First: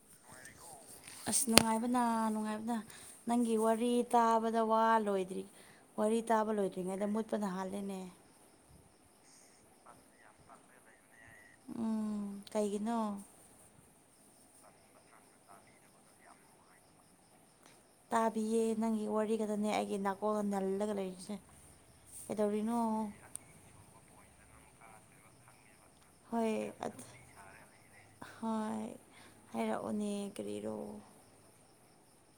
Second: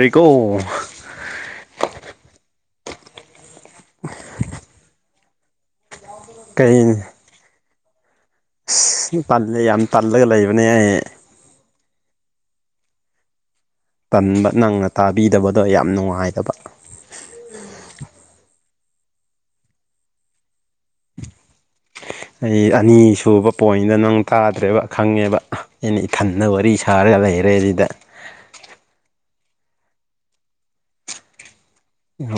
ꯔꯤꯀꯣ ꯑꯁ ꯅꯨꯡꯉꯥꯏꯕꯅ ꯅꯨꯡꯉꯥꯏꯕꯅ ꯅꯪꯒꯤ ꯋꯥꯔꯤ ꯇꯥꯕꯗ ꯋꯥ ꯂꯣꯏꯗ꯭ꯔꯤ ꯋꯥꯔꯤ ꯇꯥꯕ ꯀꯩ ꯂꯣꯏꯗ꯭ꯔꯤꯉꯩꯗ ꯃꯨꯠꯄꯅ ꯍꯥꯜ ꯂꯦꯅꯦ ꯑꯁ ꯇꯜꯂꯦ ꯌꯥꯝ ꯇꯜꯂꯒ ꯂꯩꯕꯅꯦ ꯑꯩ ꯎꯝ ꯀꯩꯒꯤꯅꯣ ꯇꯟꯕ ꯅꯪꯅ ꯇꯥꯕꯤꯗꯕꯗꯣ ꯌꯥꯝ ꯅꯨꯡꯉꯥꯏꯇꯕ ꯇꯥꯕꯤꯌꯦ ꯅꯪꯒꯤ ꯋꯥꯔꯤꯒꯗꯅꯦ ꯑꯩꯒꯤ ꯅꯥꯀꯣꯜꯗ ꯅꯜꯂꯒ ꯂꯩꯔꯤꯁꯦ ꯑꯩ ꯀꯩꯗꯧꯔꯤꯅꯣ ꯑꯅꯤꯁꯨꯕ ꯄꯣꯏꯟꯗ ꯅꯪ ꯇꯥꯗ꯭ꯔꯦꯕ ꯈꯪꯉꯦꯕ ꯑꯩꯅ ꯏꯊꯟꯗ ꯍꯣꯏ ꯋꯥꯔꯤ ꯁꯥꯔꯒ ꯂꯩꯔꯦ ꯁꯤꯗ ꯍꯣꯏ ꯍꯥꯏꯔꯛꯑꯣꯅꯦ ꯀꯔꯤꯔꯣ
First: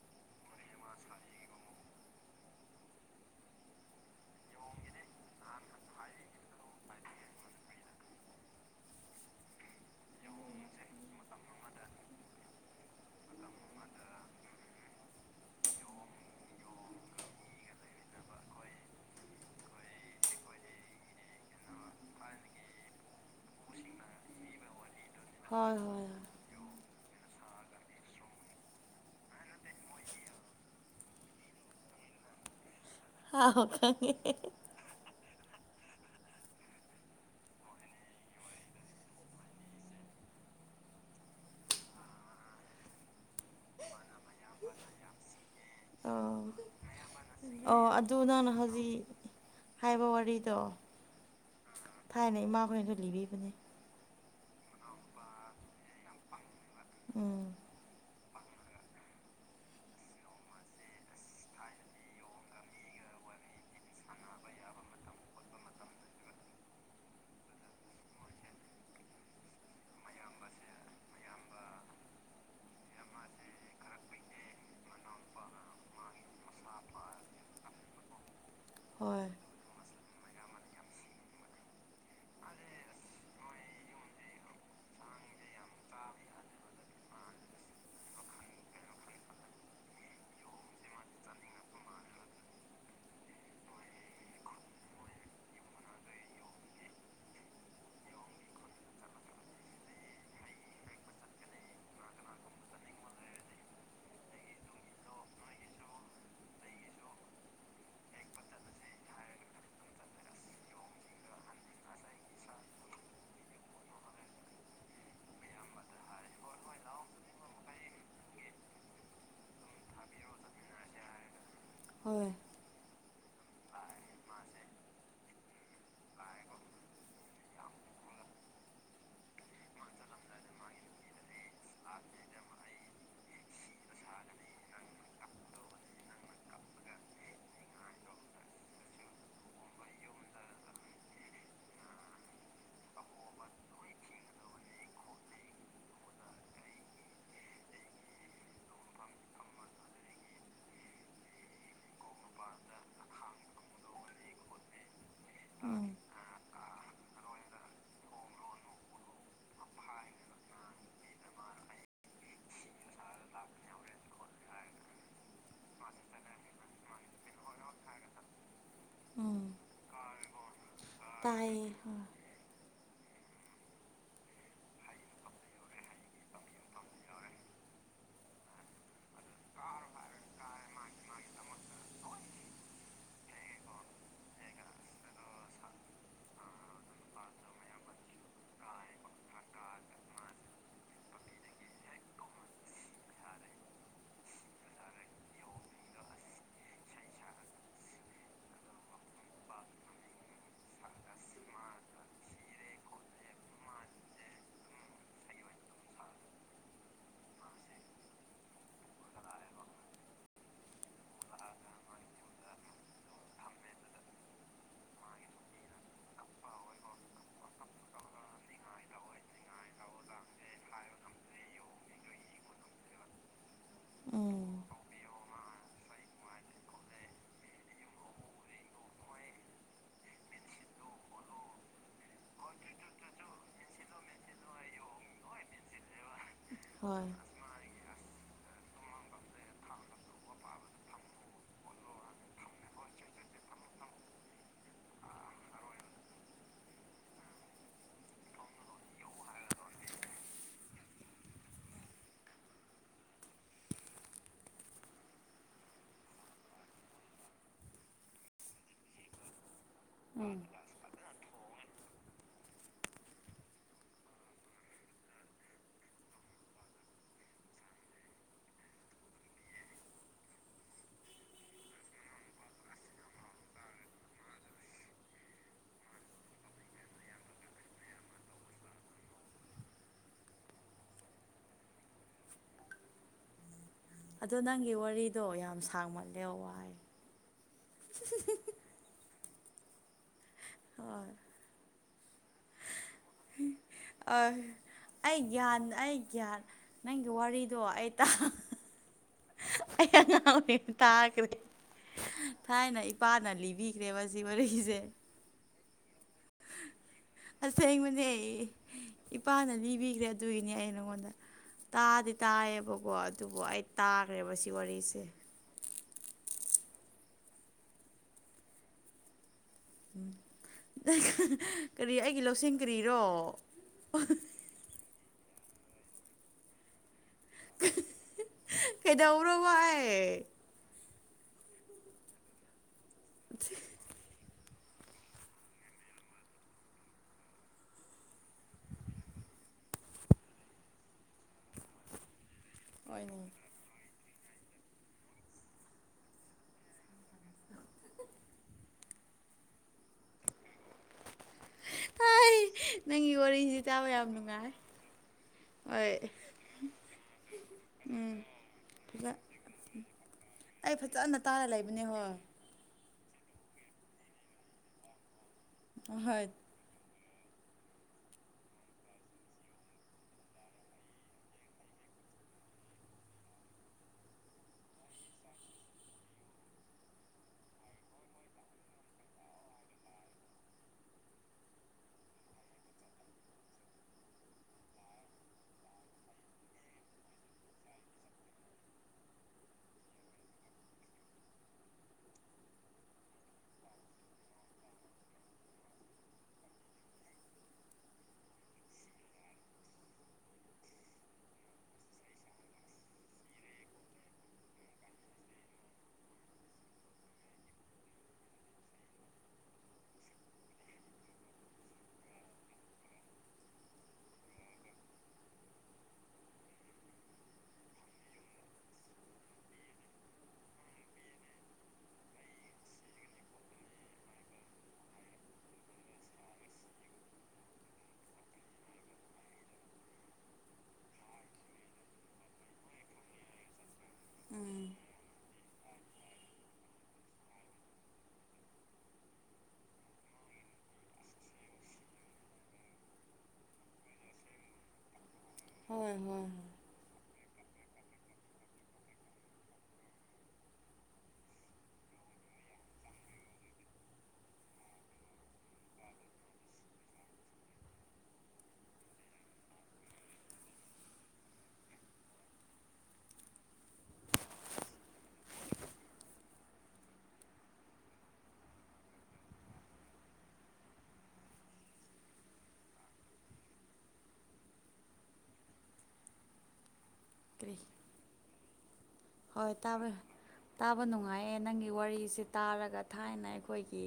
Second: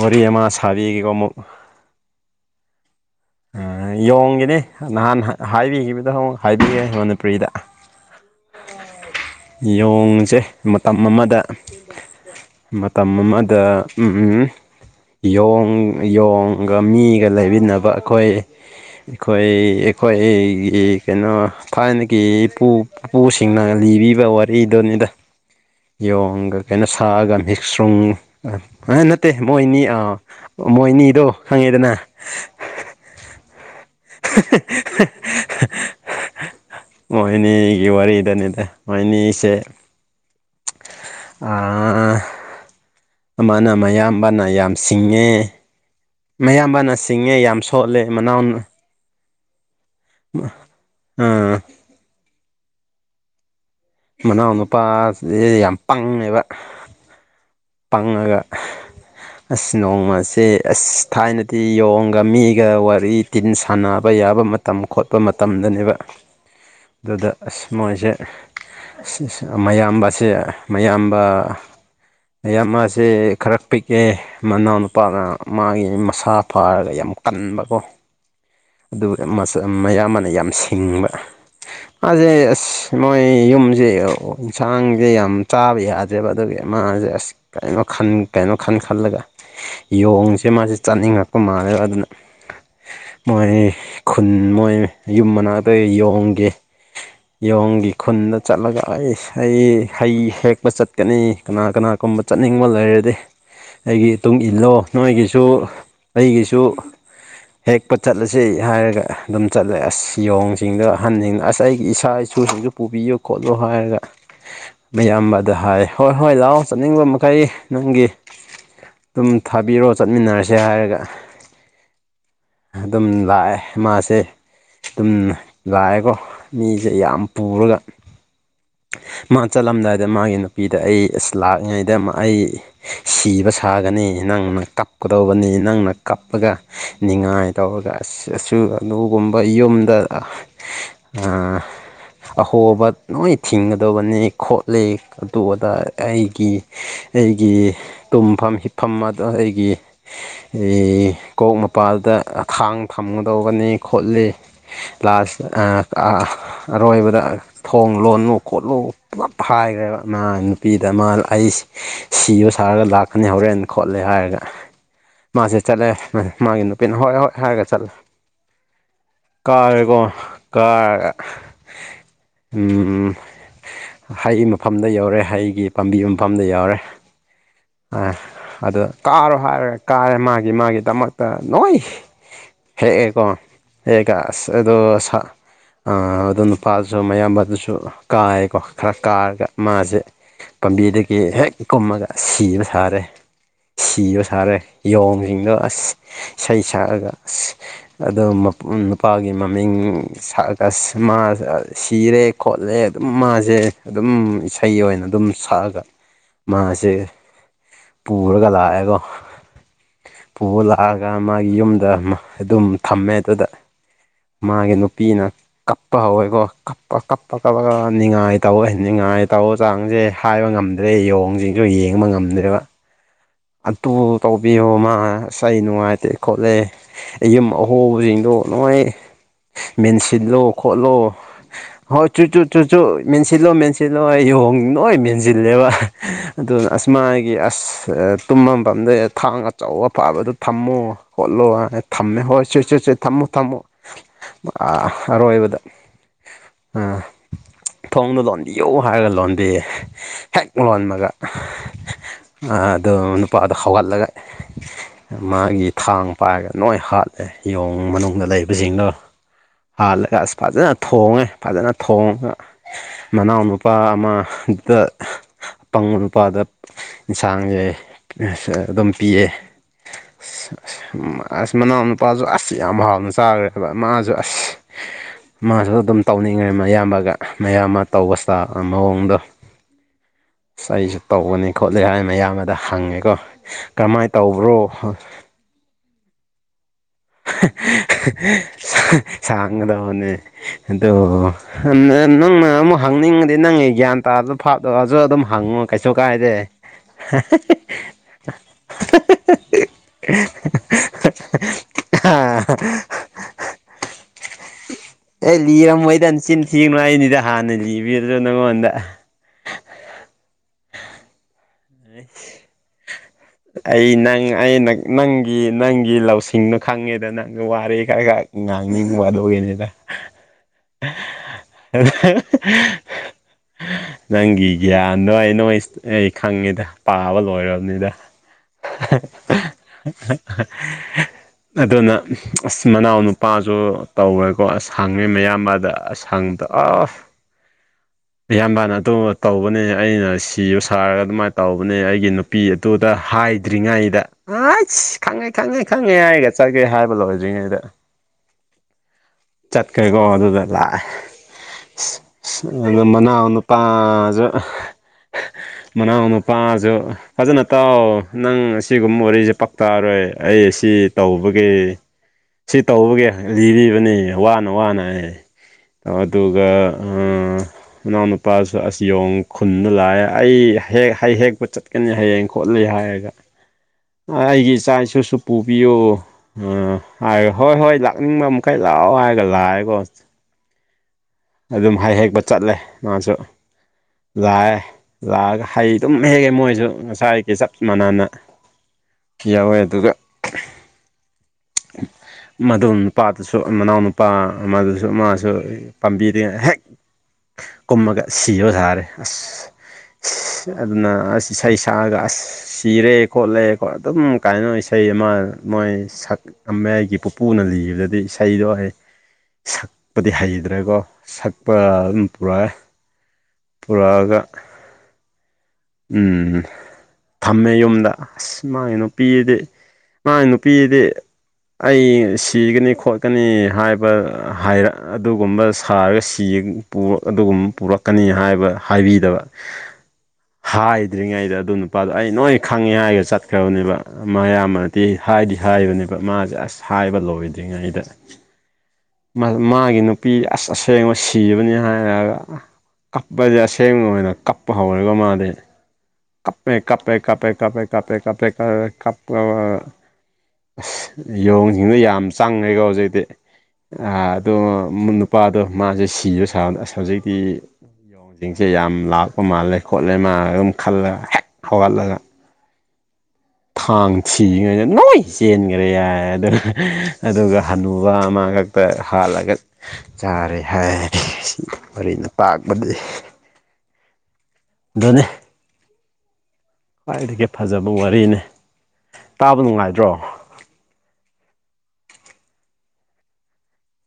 ꯋꯥꯔꯤ ꯑꯃ ꯁꯥꯕꯤꯒꯦꯀꯣ ꯑꯃꯨꯛ ꯎꯝ ꯑ ꯌꯣꯡꯒꯤꯅꯦ ꯅꯍꯥꯟ ꯍ ꯍꯥꯏꯕꯤꯈꯤꯕꯗꯣ ꯑꯃꯨꯛ ꯍꯥꯏꯕꯤꯌꯦ ꯃꯅꯤꯄꯨꯔꯤꯗ ꯌꯣꯡꯁꯦ ꯃꯇꯝ ꯑꯃꯗ ꯃꯇꯝ ꯑꯃꯗ ꯑꯝ ꯌꯣꯡ ꯌꯣꯡꯒ ꯃꯤꯒ ꯂꯩꯃꯤꯟꯅꯕ ꯑꯈꯣꯏ ꯑꯩꯈꯣꯏ ꯑꯩꯈꯣꯏꯒꯤ ꯀꯩꯅꯣ ꯊꯥꯏꯅꯒꯤ ꯄꯨ ꯄꯨꯄꯨꯁꯤꯡꯅ ꯂꯤꯕꯤ ꯕ ꯋꯥꯔꯤꯗꯣꯅꯤꯗ ꯍꯣꯏ ꯍꯣꯏ ꯌꯣꯡꯒ ꯀꯩꯅꯣ ꯁꯥꯒ ꯃꯤꯛꯁ꯭ꯔꯨꯡ ꯑ ꯅꯠꯇꯦ ꯃꯣꯏꯅꯤ ꯑꯥ ꯃꯣꯏꯅꯤꯗꯣ ꯈꯪꯉꯦꯗꯅ ꯑ ꯑꯥꯎ ꯈꯪꯉꯦ ꯃꯣꯏꯅꯤꯒꯤ ꯋꯥꯔꯤꯗꯅꯤꯗ ꯃꯣꯏꯅꯤꯁꯦ ꯑꯥ ꯑꯃꯅ ꯃꯌꯥꯝꯕꯅ ꯌꯥꯝ ꯁꯤꯡꯉꯦ ꯑꯣ ꯃꯌꯥꯝꯕꯅ ꯁꯤꯡꯉꯦ ꯌꯥꯝ ꯑꯣ ꯁꯣꯠꯂꯦ ꯑꯗꯨ ꯅꯪꯅ ꯃꯅꯥꯎꯅ ꯍꯧꯖꯤꯛ ꯍꯥꯏꯕ ꯋꯥꯔꯤꯗꯣ ꯑꯥ ꯊꯥꯏꯅ ꯏꯃꯥꯈꯣꯏꯅꯖꯨ ꯂꯤꯕꯤꯕꯅꯦ ꯃꯅꯥꯎꯅꯨꯄꯥꯖꯤ ꯌꯥꯝ ꯄꯪꯉꯦꯕ ꯎꯝ ꯄꯪꯉꯒ [inaudible] ꯑꯁ ꯅꯣꯡꯃꯁꯦ ꯑꯁ ꯊꯥꯏꯅꯗꯤ ꯌꯣꯡꯒ ꯃꯤꯒ ꯋꯥꯔꯤ ꯇꯤꯟꯁꯥꯟꯅꯕ ꯌꯥ ꯌꯥꯕ ꯃꯇꯝ ꯈꯣꯠꯄ ꯃꯇꯝꯗꯅꯦꯕ ꯑꯗꯨꯗ ꯑꯁ ꯃꯣꯏꯁꯦ ꯁꯤꯁꯦ ꯃꯌꯥꯝꯕꯁꯦ ꯃꯌꯥꯝꯕ ꯃꯌꯥꯝ ꯃꯥꯁꯦ ꯈꯔ ꯄꯤꯛꯑꯦ ꯃꯅꯥꯎꯅꯨꯄꯥꯒ ꯃꯥꯒꯤ ꯃꯁꯥ ꯐꯥꯔꯒ ꯌꯥꯝ ꯀꯟꯕꯀꯣ ꯑꯗꯨꯅꯦ ꯍꯣꯏ ꯃꯥꯁꯦ ꯃꯌꯥꯝꯕꯅ ꯌꯥꯝ ꯁꯤꯡꯕ ꯃꯥꯁꯦ ꯑꯁ ꯃꯣꯏ ꯌꯨꯝꯁꯦ ꯌꯦꯟꯁꯥꯡꯁꯦ ꯌꯥꯝ ꯆꯥꯕ ꯌꯥꯗ꯭ꯔꯦꯕ ꯑꯗꯨꯒꯤ ꯃꯥꯥꯁꯦ ꯑꯁ ꯀꯔꯤꯅꯣ ꯈꯟ ꯀꯩꯅꯣ ꯈꯟ ꯈꯜꯂꯒ ꯌꯣꯡꯁꯦ ꯃꯥꯁꯦ ꯆꯥꯅꯤꯡꯉꯛꯄ ꯃꯥꯜꯂꯦꯕ ꯑꯗꯨꯅ ꯃꯣꯏ ꯈꯨꯟ ꯃꯣꯏ ꯌꯨꯝ ꯃꯅꯥꯛꯇ ꯌꯣꯡꯒꯤ ꯌꯣꯡꯒꯤ ꯈꯨꯟꯗ ꯆꯠꯂꯒ ꯑꯩ ꯑꯩ ꯍꯩ ꯍꯦꯛꯄ ꯆꯠꯀꯅꯤ ꯀꯅꯥ ꯀꯅꯥꯒꯨꯝꯕ ꯆꯠꯅꯤꯡꯕ ꯂꯩꯔꯦ ꯗꯤ ꯑꯩꯒꯤ ꯏꯇꯨꯡ ꯏꯜꯂꯣ ꯅꯣꯏꯒꯤꯁꯨ ꯑꯩꯒꯤꯁꯨ ꯍꯦꯛꯄ ꯆꯠꯂꯁꯤ ꯍꯥꯏꯔꯒ ꯑꯗꯨꯝ ꯆꯠꯂꯦ ꯑꯁ ꯌꯣꯡꯁꯤꯡꯗꯣ ꯑꯍꯟꯁꯤꯡꯗ ꯑꯁ ꯑꯩꯒꯤ ꯏꯆꯥ ꯏꯁꯨꯁꯤꯡꯁꯨ ꯄꯨꯕꯤꯌꯣ ꯈꯣꯠꯂꯣ ꯍꯥꯏꯔꯒ ꯃꯌꯥꯝꯕꯗ ꯍꯥꯏ ꯍꯣꯏ ꯍꯣꯏ ꯂꯥꯛꯑꯣ ꯆꯠꯅꯤꯡꯕ ꯃꯈꯩ ꯅꯪꯒꯤ ꯇꯨꯝ ꯊꯥꯕꯤꯌꯣ ꯆꯠꯃꯤꯟꯅꯔꯁꯦ ꯍꯥꯏꯔꯒ ꯍꯣꯏ ꯑꯗꯨꯝ ꯂꯥꯛꯑꯦ ꯃꯥꯁꯦ ꯑꯗꯨꯝ ꯂꯥꯛꯑꯦꯀꯣ ꯃꯤꯁꯦ ꯌꯥꯝ ꯄꯨꯔꯒ ꯃꯥ ꯆꯠꯂꯝꯗꯥꯏꯗ ꯃꯥꯒꯤ ꯅꯨꯄꯤꯗ ꯑꯩ ꯑꯁ ꯂꯥꯛꯏꯉꯩꯗ ꯑꯩ ꯁꯤꯕ ꯁꯥꯒꯅꯤ ꯅꯪꯅ ꯀꯞꯀꯗꯧꯕꯅꯤ ꯅꯪꯅ ꯀꯞꯄꯒ ꯅꯤꯉꯥꯏ ꯇꯧꯔꯒ ꯑꯁ ꯑꯁꯨ ꯑꯗꯨꯒꯨꯝ ꯒꯨꯝꯕ ꯌꯨꯝꯗ ꯑꯥ ꯑꯍꯣꯕ ꯂꯣꯏ ꯊꯤꯡꯒꯗꯕꯅꯤ ꯈꯣꯠꯂꯤ ꯑꯗꯨ ꯑꯗꯥ ꯑꯩꯒꯤ ꯑꯩꯒꯤ ꯇꯨꯝꯐꯝ ꯍꯤꯞꯐꯝ ꯑꯗ ꯑꯩꯒꯤ ꯀꯣꯛ ꯃꯄꯥꯜꯗ ꯈꯥꯡ ꯊꯝꯒꯗꯧꯕꯅꯦ ꯈꯣꯠꯂꯤ ꯂꯥꯁ ꯎꯝ ꯑꯥ ꯑꯔꯣꯏꯕꯗ ꯊꯣꯡ ꯂꯣꯜꯂꯨ ꯈꯣꯠꯂꯨ ꯄꯨꯂꯞ ꯍꯥꯏꯈ꯭ꯔꯦꯕ ꯃꯥ ꯅꯨꯄꯤꯗ ꯃꯥ ꯑꯩꯁ ꯁꯤꯕ ꯁꯥꯔꯒ ꯂꯥꯛꯀꯅꯤ ꯍꯧꯔꯦꯟ ꯈꯣꯠꯂꯦ ꯍꯥꯏꯔꯒ ꯃꯥꯁꯦ ꯆꯠꯂꯦ ꯃꯥꯒꯤ ꯅꯨꯄꯤꯅ ꯍꯣꯏ ꯍꯣꯏ ꯍꯥꯏꯔꯒ ꯆꯠꯂꯦ ꯎꯝ ꯀꯥꯔꯦꯀꯣ ꯀꯥꯒ ꯇꯥꯏꯌꯦ ꯍꯣꯏ ꯎꯝ ꯍꯩ ꯃꯐꯝꯗ ꯌꯧꯔꯦ ꯍꯩꯒꯤ ꯄꯥꯝꯕꯤ ꯃꯐꯝꯗ ꯌꯧꯔꯦ ꯑꯗꯨ ꯀꯥꯔꯣ ꯍꯥꯏꯔꯦ ꯀꯥꯔꯦ ꯃꯥꯒꯤ ꯃꯥꯒꯤꯗꯃꯛꯇ ꯅꯣꯏ ꯍꯦꯛꯑꯦꯀꯣ ꯍꯦꯛꯒ ꯑꯁ ꯑꯗꯨ ꯑꯥ ꯑꯗꯨꯅ ꯅꯨꯄꯥꯗꯨꯁꯨ ꯃꯌꯥꯝꯕ ꯑꯗꯨꯁꯨ ꯀꯥꯏꯌꯦꯀꯣ ꯈꯔ ꯀꯥꯔꯒ ꯃꯥꯁꯦ ꯄꯥꯝꯕꯤꯗꯒꯤ ꯍꯦꯛ ꯀꯨꯝꯃꯒ ꯁꯤꯕ ꯁꯥꯔꯦ ꯁꯤꯕ ꯁꯥꯔꯦ ꯌꯦꯡꯁꯤꯡꯗꯣ ꯑꯁ ꯏꯁꯩ ꯁꯛꯑꯒ ꯑꯁ ꯑꯗꯨꯝ ꯅꯨꯄꯥꯒꯤ ꯃꯃꯤꯡ ꯁꯛ ꯑꯒ ꯃꯥ ꯁꯤꯔꯦ ꯈꯣꯠꯂꯦ ꯑꯗꯨꯝ ꯃꯥꯁꯦ ꯑꯗꯨꯝ ꯏꯁꯩ ꯑꯣꯏꯅ ꯑꯗꯨꯝ ꯁꯛꯑꯒ ꯃꯥꯁꯦ ꯄꯨꯔꯒ ꯂꯥꯛꯑꯦꯀꯣ ꯄꯨ ꯂꯥꯛꯑꯒ ꯃꯥꯒꯤ ꯌꯨꯝꯗ ꯑꯗꯨꯝ ꯊꯝꯃꯦ ꯑꯗꯨꯗ ꯃꯥꯒꯤ ꯅꯨꯄꯤꯅ ꯀꯞꯄ ꯍꯧꯋꯦ ꯑꯣ ꯀꯞꯄ ꯀꯞꯄ ꯀꯞꯄꯒ ꯅꯤꯉꯥꯏ ꯇꯧꯋ ꯉꯥꯏ ꯇꯧꯔ ꯆꯥꯡꯁꯦ ꯍꯥꯏꯕ ꯉꯝꯗ꯭ꯔꯦ ꯌꯣꯡ ꯌꯣꯡꯁꯤꯡꯁꯨ ꯌꯦꯡꯕ ꯉꯝꯗ꯭ꯔꯦꯕ ꯑꯗꯨ ꯎꯝ ꯇꯧꯕꯤꯌꯨ ꯃꯥ ꯉꯁ ꯑꯩ ꯅꯨꯡꯉꯥꯏꯇꯦ ꯈꯣꯠꯂꯦ ꯌꯨꯝ ꯑꯍꯣꯕꯁꯤꯡꯗꯣ ꯅꯣꯏ ꯃꯦꯟꯁꯤꯠꯂꯣ ꯈꯣꯠꯂꯣ ꯍꯣꯏ ꯆꯨ ꯆꯨ ꯆꯨꯆꯨ ꯃꯦꯟꯁꯤꯜꯂꯣ ꯃꯦꯟꯁꯤꯜꯂꯣ ꯌꯦꯡ ꯅꯣꯏ ꯃꯦꯟꯁꯤꯜꯂꯦꯕ ꯑꯗꯨꯅ ꯑꯁ ꯍꯣꯏ ꯃꯥꯒꯤ ꯑꯁ ꯇꯨꯝꯃꯐꯝꯗꯩ ꯊꯥꯡ ꯑꯆꯧꯕ ꯐꯕꯗ ꯊꯝꯃꯣ ꯈꯣꯠꯂꯣ ꯍꯥꯏꯅ ꯊꯝꯃꯦ ꯍꯣꯏ ꯁꯨꯠ ꯆꯨꯠ ꯆꯨꯠ ꯊꯝꯃꯣ ꯊꯝꯃꯣ ꯑꯔꯣꯏꯕꯗ ꯑꯥ ꯊꯣꯡꯅ ꯂꯣꯟꯕꯤꯌꯨ ꯍꯥꯏꯔꯒ ꯂꯣꯟꯕꯤꯌꯦ ꯍꯦꯛ ꯂꯣꯟꯃꯒ ꯑꯗꯣ ꯅꯨꯄꯥꯗꯣ ꯍꯧꯒꯠꯂꯒ ꯃꯥꯒꯤ ꯊꯥꯡ ꯄꯥꯏꯔꯒ ꯂꯣꯏ ꯍꯥꯠꯂꯦ ꯌꯣꯡ ꯃꯅꯨꯡꯗ ꯂꯩꯕꯁꯤꯡꯅꯣ ꯍꯥꯜꯂꯒ ꯑꯁ ꯐꯖꯅ ꯊꯣꯡꯉꯦ ꯐꯖꯅ ꯊꯣꯡ ꯈꯣꯡ ꯃꯅꯥꯎ ꯅꯨꯄꯥ ꯑꯃꯗ ꯑꯄꯪꯕ ꯅꯨꯄꯥꯗ ꯌꯦꯟꯁꯥꯡꯁꯦ ꯏꯁ ꯑꯗꯨꯝ ꯄꯤꯑꯦ ꯑꯁ ꯑꯁ ꯃꯅꯥꯎꯅꯨꯄꯥꯁꯨ ꯑꯁ ꯌꯥꯝ ꯍꯥꯎꯅ ꯆꯥꯈ꯭ꯔꯦꯕ ꯃꯥꯁꯨ ꯑꯁ ꯃꯥꯁꯨ ꯑꯗꯨꯝ ꯇꯧꯅꯤꯡꯈ꯭ꯔꯦ ꯃꯌꯥꯝꯕꯒ ꯃꯌꯥꯝꯕ ꯇꯧꯕꯁꯤꯗ ꯃꯑꯣꯡꯗꯣ ꯑꯁ ꯑꯩꯁꯨ ꯇꯧꯕꯅꯤ ꯈꯣꯠꯂꯦ ꯍꯥꯏꯅ ꯃꯌꯥꯝ ꯑꯗ ꯍꯪꯉꯦꯀꯣ ꯀꯔꯝꯍꯥꯏꯅ ꯑꯗꯣ ꯇꯧꯕ꯭ꯔꯣ ꯅꯪꯒꯤ ꯋꯥꯔꯤꯗꯣ ꯌꯥꯝ ꯁꯥꯡꯃꯜꯂꯦ ꯋꯥꯏ ꯍꯥꯍꯤ ꯍꯥꯍꯤ ꯁꯥꯡꯒꯗꯣꯅꯦ ꯑꯗꯣ ꯍꯣꯏ ꯅꯪ ꯑꯃꯨꯛ ꯍꯪꯅꯤꯡꯉꯗꯤ ꯅꯪꯒꯤ ꯒ꯭ꯌꯥꯟ ꯑ ꯇꯥꯔꯗ ꯐꯥꯞꯗꯣꯛꯁꯨ ꯑꯩ ꯑꯗꯨꯝ ꯍꯪꯉꯣ ꯒ꯭ꯌꯥꯟ ꯀꯩꯁꯨ ꯑꯩ ꯀꯥꯏꯗꯦ ꯒ꯭ꯌꯥꯟ ꯅꯪꯒꯤ ꯋꯥꯔꯤꯗꯣ ꯍꯤꯍꯤꯍꯤ ꯑꯩ ꯇ ꯑꯩ ꯑꯉꯥꯡ ꯑꯣꯏꯔꯤꯉꯥꯏ ꯇꯥꯈꯔꯦ ꯊꯥꯏꯅ ꯏꯄꯥꯅ ꯂꯤꯕꯤꯈ꯭ꯔꯦ ꯁꯤ ꯋꯥꯔꯤꯁꯦ ꯑꯦ ꯂꯤꯔꯝꯃꯣꯏꯗ ꯅꯆꯤꯟ ꯊꯤꯒꯅꯣ ꯑꯩꯅꯤꯗ ꯍꯥꯟꯅ ꯑꯁꯦꯡꯕꯅꯦ ꯂꯤꯕꯤꯗ꯭ꯔꯣ ꯅꯪꯉꯣꯟꯗ ꯏꯄꯥꯅ ꯂꯤꯕꯤꯈ꯭ꯔꯦ ꯑꯗꯨꯒꯤꯅꯤ ꯑꯩ ꯅꯉꯣꯟꯗ ꯇꯥꯗꯤ ꯇꯥꯏꯌꯦꯕꯀꯣ ꯑꯗꯨꯕꯨ ꯑꯩ ꯅꯪ ꯇꯥꯈ꯭ꯔꯦꯕ ꯁꯤ ꯑꯩ ꯋꯥꯔꯤꯁꯦ ꯅꯪꯒꯤ ꯅꯪꯒꯤ ꯂꯧꯁꯤꯡꯅꯣ ꯈꯪꯉꯦꯗ ꯅꯪ ꯋꯥꯔꯦ ꯈꯔ ꯈꯔ ꯉꯥꯡꯅꯤꯡꯕ ꯑꯗꯨ ꯒꯤꯅꯤꯗ ꯀꯔꯤ ꯑꯩꯒꯤ ꯂꯧꯁꯤꯡ ꯀꯔꯤꯔꯣ ꯅꯪꯒꯤ ꯒ꯭ꯌꯥꯟꯗꯣ ꯑꯩ ꯅ ꯑꯩ ꯈꯪꯉꯤꯗ ꯄꯥꯕ ꯂꯣꯏꯔꯕꯅꯤꯗ ꯀꯩꯗꯧꯔꯣ ꯚꯥꯏ [unintelligible] ꯑꯗꯨꯅ ꯑꯁ ꯃꯅꯥꯎ ꯅꯨꯄꯥꯁꯨ ꯇꯧꯋꯦ ꯀꯣ ꯑꯁꯥꯡꯉ ꯃꯌꯥꯝ ꯑꯗ ꯑꯁꯥꯡꯕꯗꯣ ꯑꯐ ꯏꯌꯥꯝꯕꯅ ꯑꯗꯨꯕ ꯇꯧꯕꯅꯦ ꯑꯩꯅ ꯁꯤꯕ ꯁꯥꯔꯒ ꯑꯗꯨꯃꯥꯏꯅ ꯇꯧꯕꯅꯦ ꯑꯩꯒꯤ ꯅꯨꯄꯤ ꯗ ꯍꯣꯏꯅꯦ ꯍꯥꯏꯗ꯭ꯔꯤꯉꯩꯗ ꯑꯩꯁ ꯈꯪꯉꯦ ꯈꯪꯉꯦ ꯈꯪꯉꯦ ꯍꯥꯏꯒ ꯆꯠꯀꯦ ꯍꯥꯏꯕ ꯂꯣꯏꯗ꯭ꯔꯤꯉꯩꯗ ꯆꯠꯈꯦꯀꯣ ꯑꯗꯨꯗ ꯂꯥꯛꯑꯦ ꯁꯤ ꯑꯩ ꯁꯤ ꯑꯗꯨ ꯅꯪꯒꯤ ꯋꯥꯔꯤꯁꯤ ꯇꯥꯕ ꯌꯥꯝ ꯃꯅꯥꯎꯅꯨꯄꯥꯖꯨ ꯅꯨꯡꯉꯥꯏ ꯍꯣꯏ ꯃꯅꯥꯎꯅꯨꯄꯥꯥꯁꯨ ꯐꯖꯅ ꯑꯧ ꯎꯝ ꯅꯪ ꯑꯁꯤꯒꯨꯝꯕ ꯐꯖ ꯋꯥꯔꯤꯁꯦ ꯄꯥꯛꯇꯥꯔꯣꯏ ꯑꯩ ꯁꯤ ꯐꯖꯅ ꯇꯥꯔ ꯇꯧꯕꯒꯤ ꯂꯩꯕꯅꯦ ꯍꯣꯏ ꯁꯤ ꯇꯧꯕꯒꯤ ꯂꯤꯕꯤꯕꯅꯦ ꯋꯥꯅ ꯋꯥꯅ ꯍꯥꯏ ꯍꯣꯏ ꯑꯗꯨꯒ ꯃꯅꯥꯎꯅꯨꯄꯥꯁꯨ ꯑꯁ ꯌꯣꯡ ꯈꯨꯟꯗ ꯂꯥꯛꯑꯦ ꯑꯩ ꯍꯦꯛ ꯍꯩ ꯍꯦꯛꯄ ꯆꯠꯀꯅꯤ ꯍꯌꯦꯡ ꯈꯣꯠꯂꯦ ꯍꯥꯏꯔꯒ ꯑꯩꯒꯤ ꯏꯆꯥ ꯏꯁꯨꯁꯨ ꯄꯨꯕꯤꯌꯨ ꯍꯥꯢ ꯍꯣꯏ ꯍꯣꯏ ꯂꯥꯛꯅꯤꯡꯕ ꯃꯈꯩ ꯂꯥꯛꯑꯣ ꯍꯥꯏꯒꯂ ꯂꯥꯛꯑꯦꯒꯣ ꯑꯗꯨꯝ ꯍꯩ ꯍꯦꯛꯄ ꯆꯠꯂꯦ ꯃꯥꯁꯨ ꯂꯥꯛꯑꯦ ꯂꯥꯛꯑꯒ ꯍꯩ ꯑꯗꯨꯝ ꯍꯦꯛꯑꯦ ꯃꯣꯏꯁꯨ ꯉꯁꯥꯏꯒꯤ ꯆꯞ ꯃꯥꯟꯅꯅ ꯌꯥꯎꯋꯦ ꯑꯗꯨꯒ ꯃꯗꯨ ꯅꯨꯄꯥꯗꯨꯁꯨ ꯃꯅꯥꯎ ꯅꯨꯄꯥ ꯑꯃꯗꯨꯁꯨ ꯃꯥꯁꯨ ꯄꯥꯝꯕꯤꯗ ꯍꯦꯛ ꯀꯨꯝꯃꯒ ꯁꯤꯕ ꯁꯥꯔꯦ ꯑꯁ ꯑꯗꯨꯅ ꯑꯁ ꯏꯁꯩ ꯁꯛꯑꯒ ꯑꯁ ꯁꯤꯔꯦ ꯈꯣꯠꯂꯦꯣ ꯑꯗꯨꯝ ꯀꯥꯏꯅꯣ ꯏꯁꯩ ꯁꯩ ꯑꯃ ꯃꯣꯏ ꯁꯛꯑꯝꯃꯦ ꯑꯩꯒꯤ ꯄꯨꯄꯨꯅ ꯂꯤꯕꯗꯗꯤ ꯏꯁꯩꯗꯣ ꯑꯩ ꯁꯛꯄꯗꯤ ꯍꯩꯗ꯭ꯔꯦꯀꯣ ꯁꯛꯄ ꯑꯗꯨꯝ ꯄꯨꯔꯛꯑꯦ ꯄꯨꯔꯛꯑꯒ ꯎꯝ ꯊꯝꯃꯦ ꯌꯨꯝꯗ ꯑꯁ ꯃꯥꯒꯤ ꯅꯨꯄꯤꯗꯤ ꯃꯥꯒꯤ ꯅꯨꯄꯤꯗꯤ ꯑꯩ ꯁꯤꯒꯅꯤ ꯈꯣꯠꯀꯅꯤ ꯍꯥꯏꯕ ꯍꯥꯢꯔ ꯑꯗꯨꯒꯨꯝꯕ ꯁꯥꯔꯒ ꯁꯤ ꯌꯦꯡ ꯄꯨ ꯑꯗꯨꯒꯨꯝ ꯄꯨꯔꯛꯀꯅꯤ ꯍꯥꯏꯕ ꯍꯥꯏꯕꯤꯗꯕ ꯍꯥꯏꯗ꯭ꯔꯤꯉꯩꯗ ꯑꯗꯨ ꯅꯨꯄꯥꯗꯣ ꯑꯩ ꯅꯣꯏ ꯈꯪꯉꯦ ꯍꯥꯏꯔ ꯆꯠꯈ꯭ꯔꯕꯅꯦꯕ ꯎꯝ ꯃꯌꯥꯝꯕꯅꯗꯤ ꯍꯥꯏꯗꯤ ꯍꯥꯏꯕꯅꯦꯕ ꯃꯥꯁꯦ ꯑꯁ ꯍꯥꯏꯕ ꯂꯣꯏꯗ꯭ꯔꯤꯉꯩꯗ ꯃ ꯃꯥꯒꯤ ꯅꯨꯄꯤ ꯑꯁ ꯑꯁꯦꯡꯕ ꯁꯤꯕꯅꯦ ꯍꯥꯏꯔꯒ ꯀꯞꯄꯁꯦ ꯑꯁꯦꯡꯕ ꯑꯣꯏꯅ ꯀꯞꯄ ꯍꯧꯔꯒ ꯃꯥꯗꯤ ꯍꯣꯏ ꯍꯣꯏ ꯀꯞꯄꯦ ꯀꯞꯄꯦ ꯀꯞꯄꯦ ꯀꯞꯄꯦ ꯀꯞꯄꯦ ꯀꯞꯄꯦ ꯀ ꯀꯞ ꯑ ꯑꯁ ꯌꯣꯡꯁꯤꯡꯗ ꯌꯥꯝ ꯆꯪꯉꯦꯀꯣ ꯍꯧꯖꯤꯛꯇꯤ ꯑꯗꯣ ꯅꯨꯄꯥꯗꯣ ꯃꯥꯁꯦ ꯁꯤꯕ ꯁꯥꯕꯗꯣ ꯑꯁ ꯍꯧꯖꯤꯛꯇꯤ ꯌꯣꯡꯁꯤꯡꯁꯦ ꯌꯥꯝ ꯂꯥꯛꯄ ꯃꯥꯜꯂꯦ ꯈꯣꯠꯂꯦꯅ ꯑꯗꯨꯝ ꯈꯜꯂꯒ ꯍꯦꯛ ꯍꯧꯒꯠꯂꯒ ꯊꯥꯡ ꯊꯤꯔꯤꯉꯩꯗ ꯅꯣꯏ ꯆꯦꯟꯈ꯭ꯔꯦ ꯍꯥꯏ ꯑꯗꯨꯒ ꯑꯗꯨꯒ ꯍꯅꯨꯕ ꯑꯃ ꯃꯉꯛꯇ ꯍꯥꯠꯂꯒ ꯆꯥꯔꯦ ꯍꯥꯏꯌꯦ ꯁꯤ ꯃꯔꯤꯅ ꯇꯥꯛꯄꯗꯤ [inaudible] ꯗꯨꯅꯦ ꯈ꯭ꯋꯥꯏꯗꯒꯤ ꯀꯔꯤ ꯐꯖꯕ ꯋꯥꯔꯤꯅꯦ ꯇꯥꯕ ꯅꯨꯡꯉꯥꯏꯗ꯭ꯔꯣ ꯑꯦ ꯅꯪꯒꯤ ꯋꯥꯔꯤꯁꯤ ꯇꯥꯔꯒ ꯊꯥꯏꯅ ꯑꯩꯈꯣꯏꯒꯤ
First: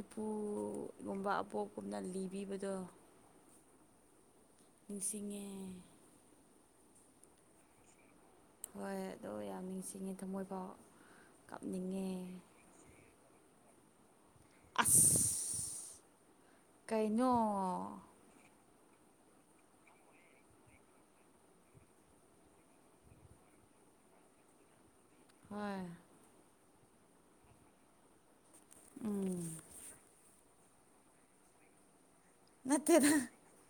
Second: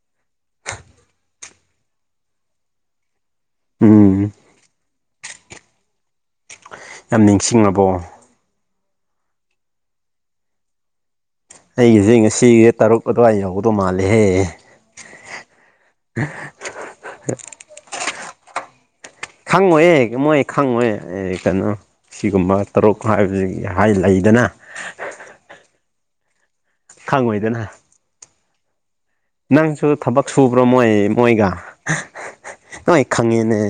ꯏꯄꯨꯒꯨꯝꯕ ꯑꯕꯣꯛꯀꯨꯝꯅ ꯂꯤꯕꯤꯕꯗꯣ ꯎꯝ ꯅꯤꯡꯁꯤꯡꯉꯦ ꯌꯥꯝ ꯅꯤꯡꯁꯤꯡꯉꯕꯣ ꯍꯣꯏ ꯑꯗꯣ ꯌꯥꯝ ꯅꯤꯡꯁꯤꯡꯉꯦ ꯊꯃꯣꯏ ꯐꯥꯎ ꯑꯩꯒꯤꯁꯦ ꯉꯁꯤ ꯇꯔꯨꯛ ꯑꯗꯨꯋꯥꯏ ꯌꯧꯕꯗꯣ ꯃꯥꯜꯂꯦꯍꯦ ꯑꯁ ꯀꯩꯅꯣ [inaudible] ꯈꯪꯉꯣꯏꯌꯦ ꯃꯣꯏ ꯈꯪꯉꯣꯏ ꯀꯩꯅꯣ ꯁꯤꯒꯨꯝꯕ ꯇꯔꯨꯛ ꯍꯥꯏꯕꯁꯤ ꯍꯥꯏ ꯂꯩꯗꯅ [inaudible] ꯍꯣꯏ ꯈꯪꯉꯣꯢꯗꯅ ꯎꯝ ꯅꯪꯁꯨ ꯊꯕꯛ ꯁꯨꯕ꯭ꯔꯣ ꯃꯣꯏ ꯃꯣꯏꯒ ꯅꯣꯏ ꯅꯠꯇꯦꯗ ꯈꯪꯉꯦꯅꯦ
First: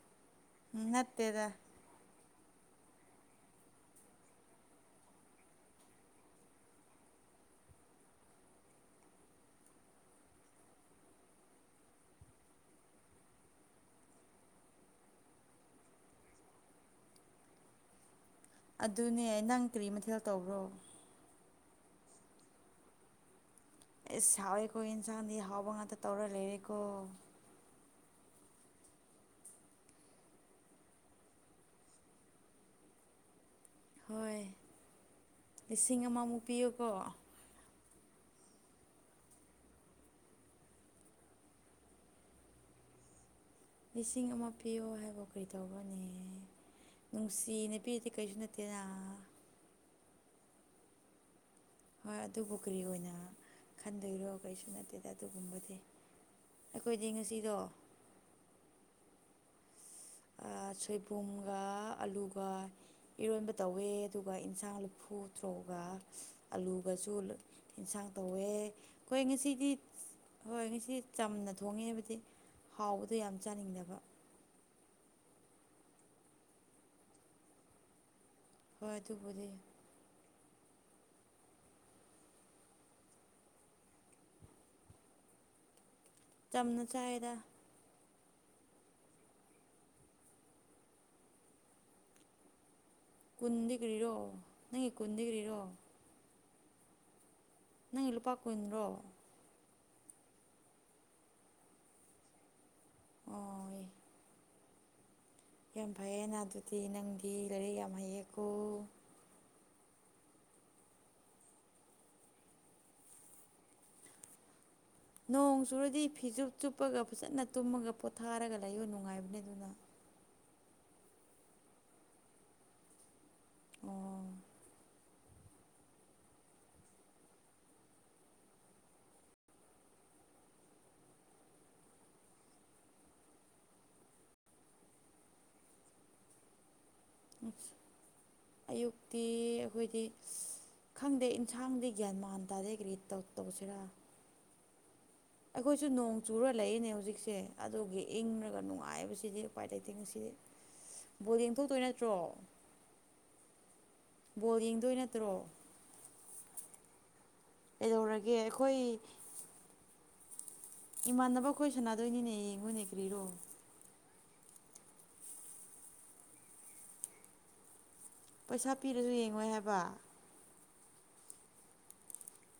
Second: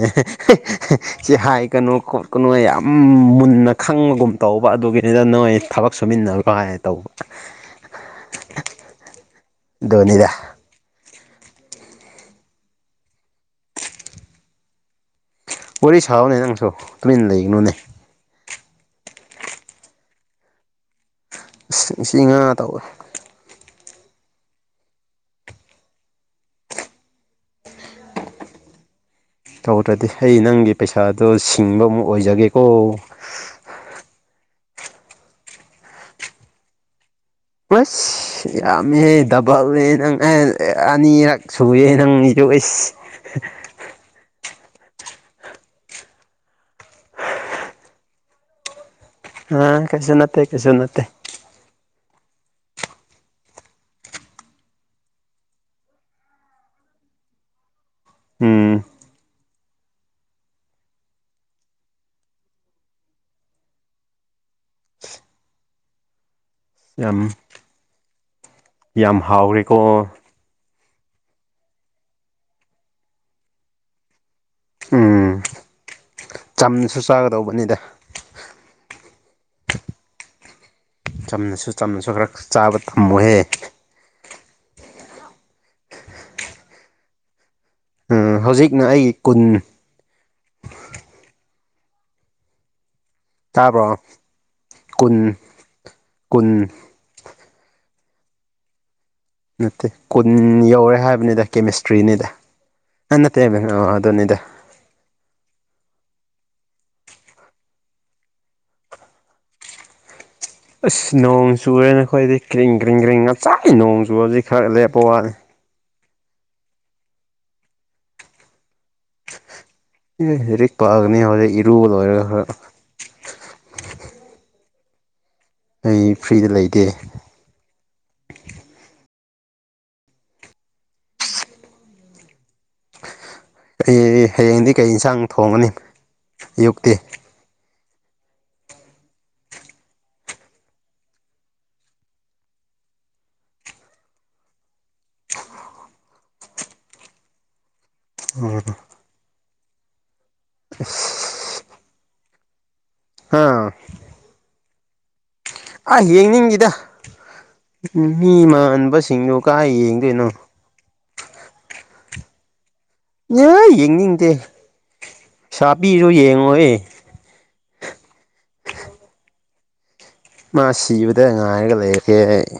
ꯁꯤ ꯅꯠꯇꯦꯗ ꯍꯥꯏꯒꯅꯨ ꯈꯣ ꯀꯅꯣꯏ ꯌꯥꯝ ꯃꯨꯟꯅ ꯈꯪꯕꯒꯨꯝ ꯇꯧꯕ ꯑꯗꯨꯒꯤꯅꯤꯗ ꯅꯣꯏ ꯊꯕꯛ ꯁꯨꯃꯤꯟꯅꯒꯅꯣ ꯍꯥꯢ ꯇꯧꯕ ꯗꯣꯅꯤꯗ ꯋꯥꯔꯤ ꯁꯥꯎꯅꯦ ꯅꯪꯁꯨ ꯇꯨꯃꯤꯟ ꯂꯩꯒꯅꯨꯅꯦ ꯑꯗꯨꯅꯦ ꯅꯪ ꯀꯔꯤ ꯃꯊꯦꯜ ꯇꯧꯕ꯭ꯔꯣ ꯑꯁ ꯉꯁꯤ ꯉꯥ ꯇꯧꯋꯦ ꯑꯦꯁ ꯍꯥꯎꯋꯦꯀꯣ ꯏꯟꯁꯥꯡꯗꯤ ꯍꯥꯎꯕ ꯉꯥꯛꯇ ꯇꯧꯔ ꯂꯩꯔꯦꯀꯣ ꯇꯧꯗ꯭ꯔꯗꯤ ꯑꯩ ꯅꯪꯒꯤ ꯄꯩꯁꯥꯗꯣ ꯁꯤꯡꯕ ꯑꯃꯨꯛ ꯑꯣꯏꯖꯒꯦꯀꯣ ꯍꯣꯏ ꯂꯤꯁꯤꯡ ꯑꯃꯃꯨꯛ ꯄꯤꯌꯨꯀꯣ ꯑꯁ ꯌꯥꯝꯃꯦꯍꯦ ꯗꯕꯜꯅꯦ ꯅꯪ ꯑꯦ ꯑꯅꯤꯔꯛ ꯁꯨꯌꯦ ꯅꯪꯒꯤꯗꯨ ꯑꯩꯁ [inaudible] ꯂꯤꯁꯤꯡ ꯑꯃ ꯄꯤꯌꯣ ꯍꯥꯏꯕꯨ ꯀ꯭ꯔꯤ ꯇꯧꯕ꯭ꯔꯅꯦ ꯅꯨꯡꯁꯤꯅ ꯄꯤꯔꯗꯤ ꯀꯩꯁꯨ ꯅꯠꯇꯦꯅ ꯑ ꯀꯩꯁꯨ ꯅꯠꯇꯦ ꯀꯩꯁꯨ ꯅꯠꯇꯦ ꯍꯣꯏ ꯑꯗꯨꯕꯨ ꯀꯔꯤ ꯑꯣꯏꯅ ꯈꯟꯗꯣꯏꯔꯣ ꯀꯩꯁꯨ ꯅꯠꯇꯦꯗ ꯑꯗꯨꯒꯨꯝꯕꯗꯤ ꯑꯩꯈꯣꯏꯗꯤ ꯉꯁꯤꯗꯣ ꯎꯝ [inaudible] ꯁꯣꯏꯕꯨꯝꯒ ꯑꯂꯨꯒ ꯏꯔꯣꯟꯕ ꯇꯧꯋꯦ ꯑꯗꯨꯒ ꯏꯟꯁꯥꯡ ꯂꯐꯨ ꯊ꯭ꯔꯣ [inaudible] ꯑꯂꯨꯒꯁꯨ ꯌꯥꯝ ꯑꯦꯟꯁꯥꯡ ꯇꯧꯋꯦ ꯌꯥꯝ ꯈꯣꯏ ꯉꯁꯤꯗꯤ ꯍꯥꯎꯔꯦꯀꯣ ꯍꯣꯏ ꯉꯁꯤ ꯆꯝꯅ ꯊꯣꯡꯉꯦ ꯍꯥꯏꯕꯗꯤ ꯍꯥꯎꯕꯗꯣ ꯌꯥꯝ ꯆꯥꯅꯤꯡꯗꯕ ꯎꯝ ꯆꯝꯅꯁꯨ ꯆꯥꯒꯗꯧꯕꯅꯤꯗ ꯍꯣꯏ ꯑꯗꯨꯕꯨꯗꯤ ꯆꯝꯅꯁꯨ ꯆꯝꯅꯁꯨ ꯈꯔ ꯆꯥꯕ ꯇꯝꯃꯨꯍꯦ ꯆꯝꯅ ꯆꯥꯏꯌꯦꯗ ꯑꯥ ꯍꯧꯖꯤꯛꯅ ꯑꯩꯒꯤ ꯀꯨꯟ ꯀꯨꯟꯗꯤ ꯇꯥꯕ꯭ꯔꯣ ꯀꯔꯤꯔꯣ ꯅꯪꯒꯤ ꯀꯨꯟꯗꯤ ꯀꯨꯟ ꯀ꯭ꯔꯤꯔꯣ ꯀꯨꯟ ꯅꯪꯒꯤ ꯂꯨꯄꯥ ꯀꯨꯟꯔꯣ ꯅꯠꯇꯦ ꯀꯨꯟ ꯌꯧꯔꯦ ꯍꯥꯏꯕꯅꯤꯗ ꯀꯦꯃꯤꯁꯇ꯭ꯔꯤꯅꯤꯗ ꯑꯥ ꯅꯠꯇꯦꯕ ꯑꯣ ꯑꯗꯨꯅꯤꯗ ꯌꯥꯝ ꯐꯩꯌꯦꯅ ꯑꯗꯨꯗꯤ ꯅꯪꯗꯤ ꯂꯥꯏꯔꯤꯛ ꯌꯥꯝ ꯍꯩꯌꯦꯀꯣ ꯑꯁ ꯅꯣꯡ ꯆꯨꯋꯦ ꯅꯦ ꯑꯩꯈꯣꯏꯗꯤ ꯀ꯭ꯔꯤꯡ ꯀ꯭ꯔꯤꯡ ꯀ꯭ꯔꯤꯡ ꯉꯁꯥꯢ ꯅꯣꯡ ꯆꯨꯕꯗꯤ ꯈꯔ ꯂꯦꯞ ꯅꯣꯡ ꯆꯨꯔꯗꯤ ꯐꯤꯖꯨꯞ ꯆꯨꯞꯄꯒ ꯐꯖꯅ ꯇꯨꯝꯃꯒ ꯄꯣꯊꯥꯔꯒ ꯂꯩꯌꯣ ꯅꯨꯡꯉꯥꯏꯕꯅꯦ ꯑꯗꯨꯅ ꯂꯔꯤꯛ ꯄꯥꯒꯅꯤ ꯍꯣꯔꯦꯟ ꯏꯔꯨ ꯂꯣꯢꯔꯒ ꯑꯣ ꯑꯩ ꯐ꯭ꯔꯤꯗ ꯂꯩꯇꯦ ꯑꯩ ꯍꯌꯦꯡꯗꯤ ꯀꯩ ꯌꯦꯟꯁꯥꯡ ꯊꯣꯡꯉꯅꯤ ꯑꯌꯨꯛꯇꯤ ꯑꯌꯨꯛꯇꯤ ꯑꯩꯈꯣꯏꯒꯤ ꯈꯪꯗꯦ ꯏꯟꯁꯥꯡꯗꯤ ꯒ꯭ꯌꯥꯟ ꯃꯥꯟ ꯇꯥꯗꯦ ꯀꯔꯤ ꯇꯧꯁꯤꯔꯥ ꯑꯩꯈꯣꯏꯁꯨ ꯅꯣꯡ ꯆꯨꯔ ꯂꯩꯌꯦꯅꯦ ꯍꯧꯖꯤꯛꯁꯦ ꯑꯗꯨꯒꯤ ꯏꯪꯉꯒ ꯅꯨꯡꯉꯥꯏꯕꯁꯤꯗꯤ ꯎꯄꯥꯏ ꯂꯩꯇꯦ ꯉꯁꯤꯗꯤ ꯕꯣꯜ ꯌꯦꯡ ꯊꯣꯛꯇꯣꯏ ꯅꯠꯇ꯭ꯔꯣ ꯑꯥ ꯕꯣꯜ ꯌꯦꯡꯗꯣꯏ ꯅꯠꯇ꯭ꯔꯣ ꯑꯁ ꯌꯦꯡꯅꯤꯡꯗꯦꯗ ꯃꯤ ꯀꯩꯗꯧꯔꯒꯦ ꯑꯩꯈꯣꯏ ꯃꯥꯟꯕꯁꯤꯡꯗꯨ ꯀꯥꯏ ꯌꯦꯡꯗꯣꯏꯅꯣ ꯏꯃꯥꯟꯅꯕ ꯈꯣꯏ ꯁꯥꯟꯅꯗꯣꯏꯅꯤꯅꯦ ꯌꯦꯡꯉꯨꯅꯦ ꯀꯔꯤꯔꯣ ꯌꯥ ꯌꯦꯡꯅꯤꯡꯗꯦ ꯄꯩꯁꯥ ꯄꯤꯔ ꯌꯦꯡꯉꯣꯢꯌꯦ ꯄꯩꯁꯥ ꯄꯤꯔꯁꯨ ꯌꯦꯡꯉꯣꯏ ꯍꯥꯏꯕ ꯃꯥ ꯁꯤꯕꯗ ꯉꯥꯏꯔꯒ ꯂꯩꯔꯦ ꯑꯩ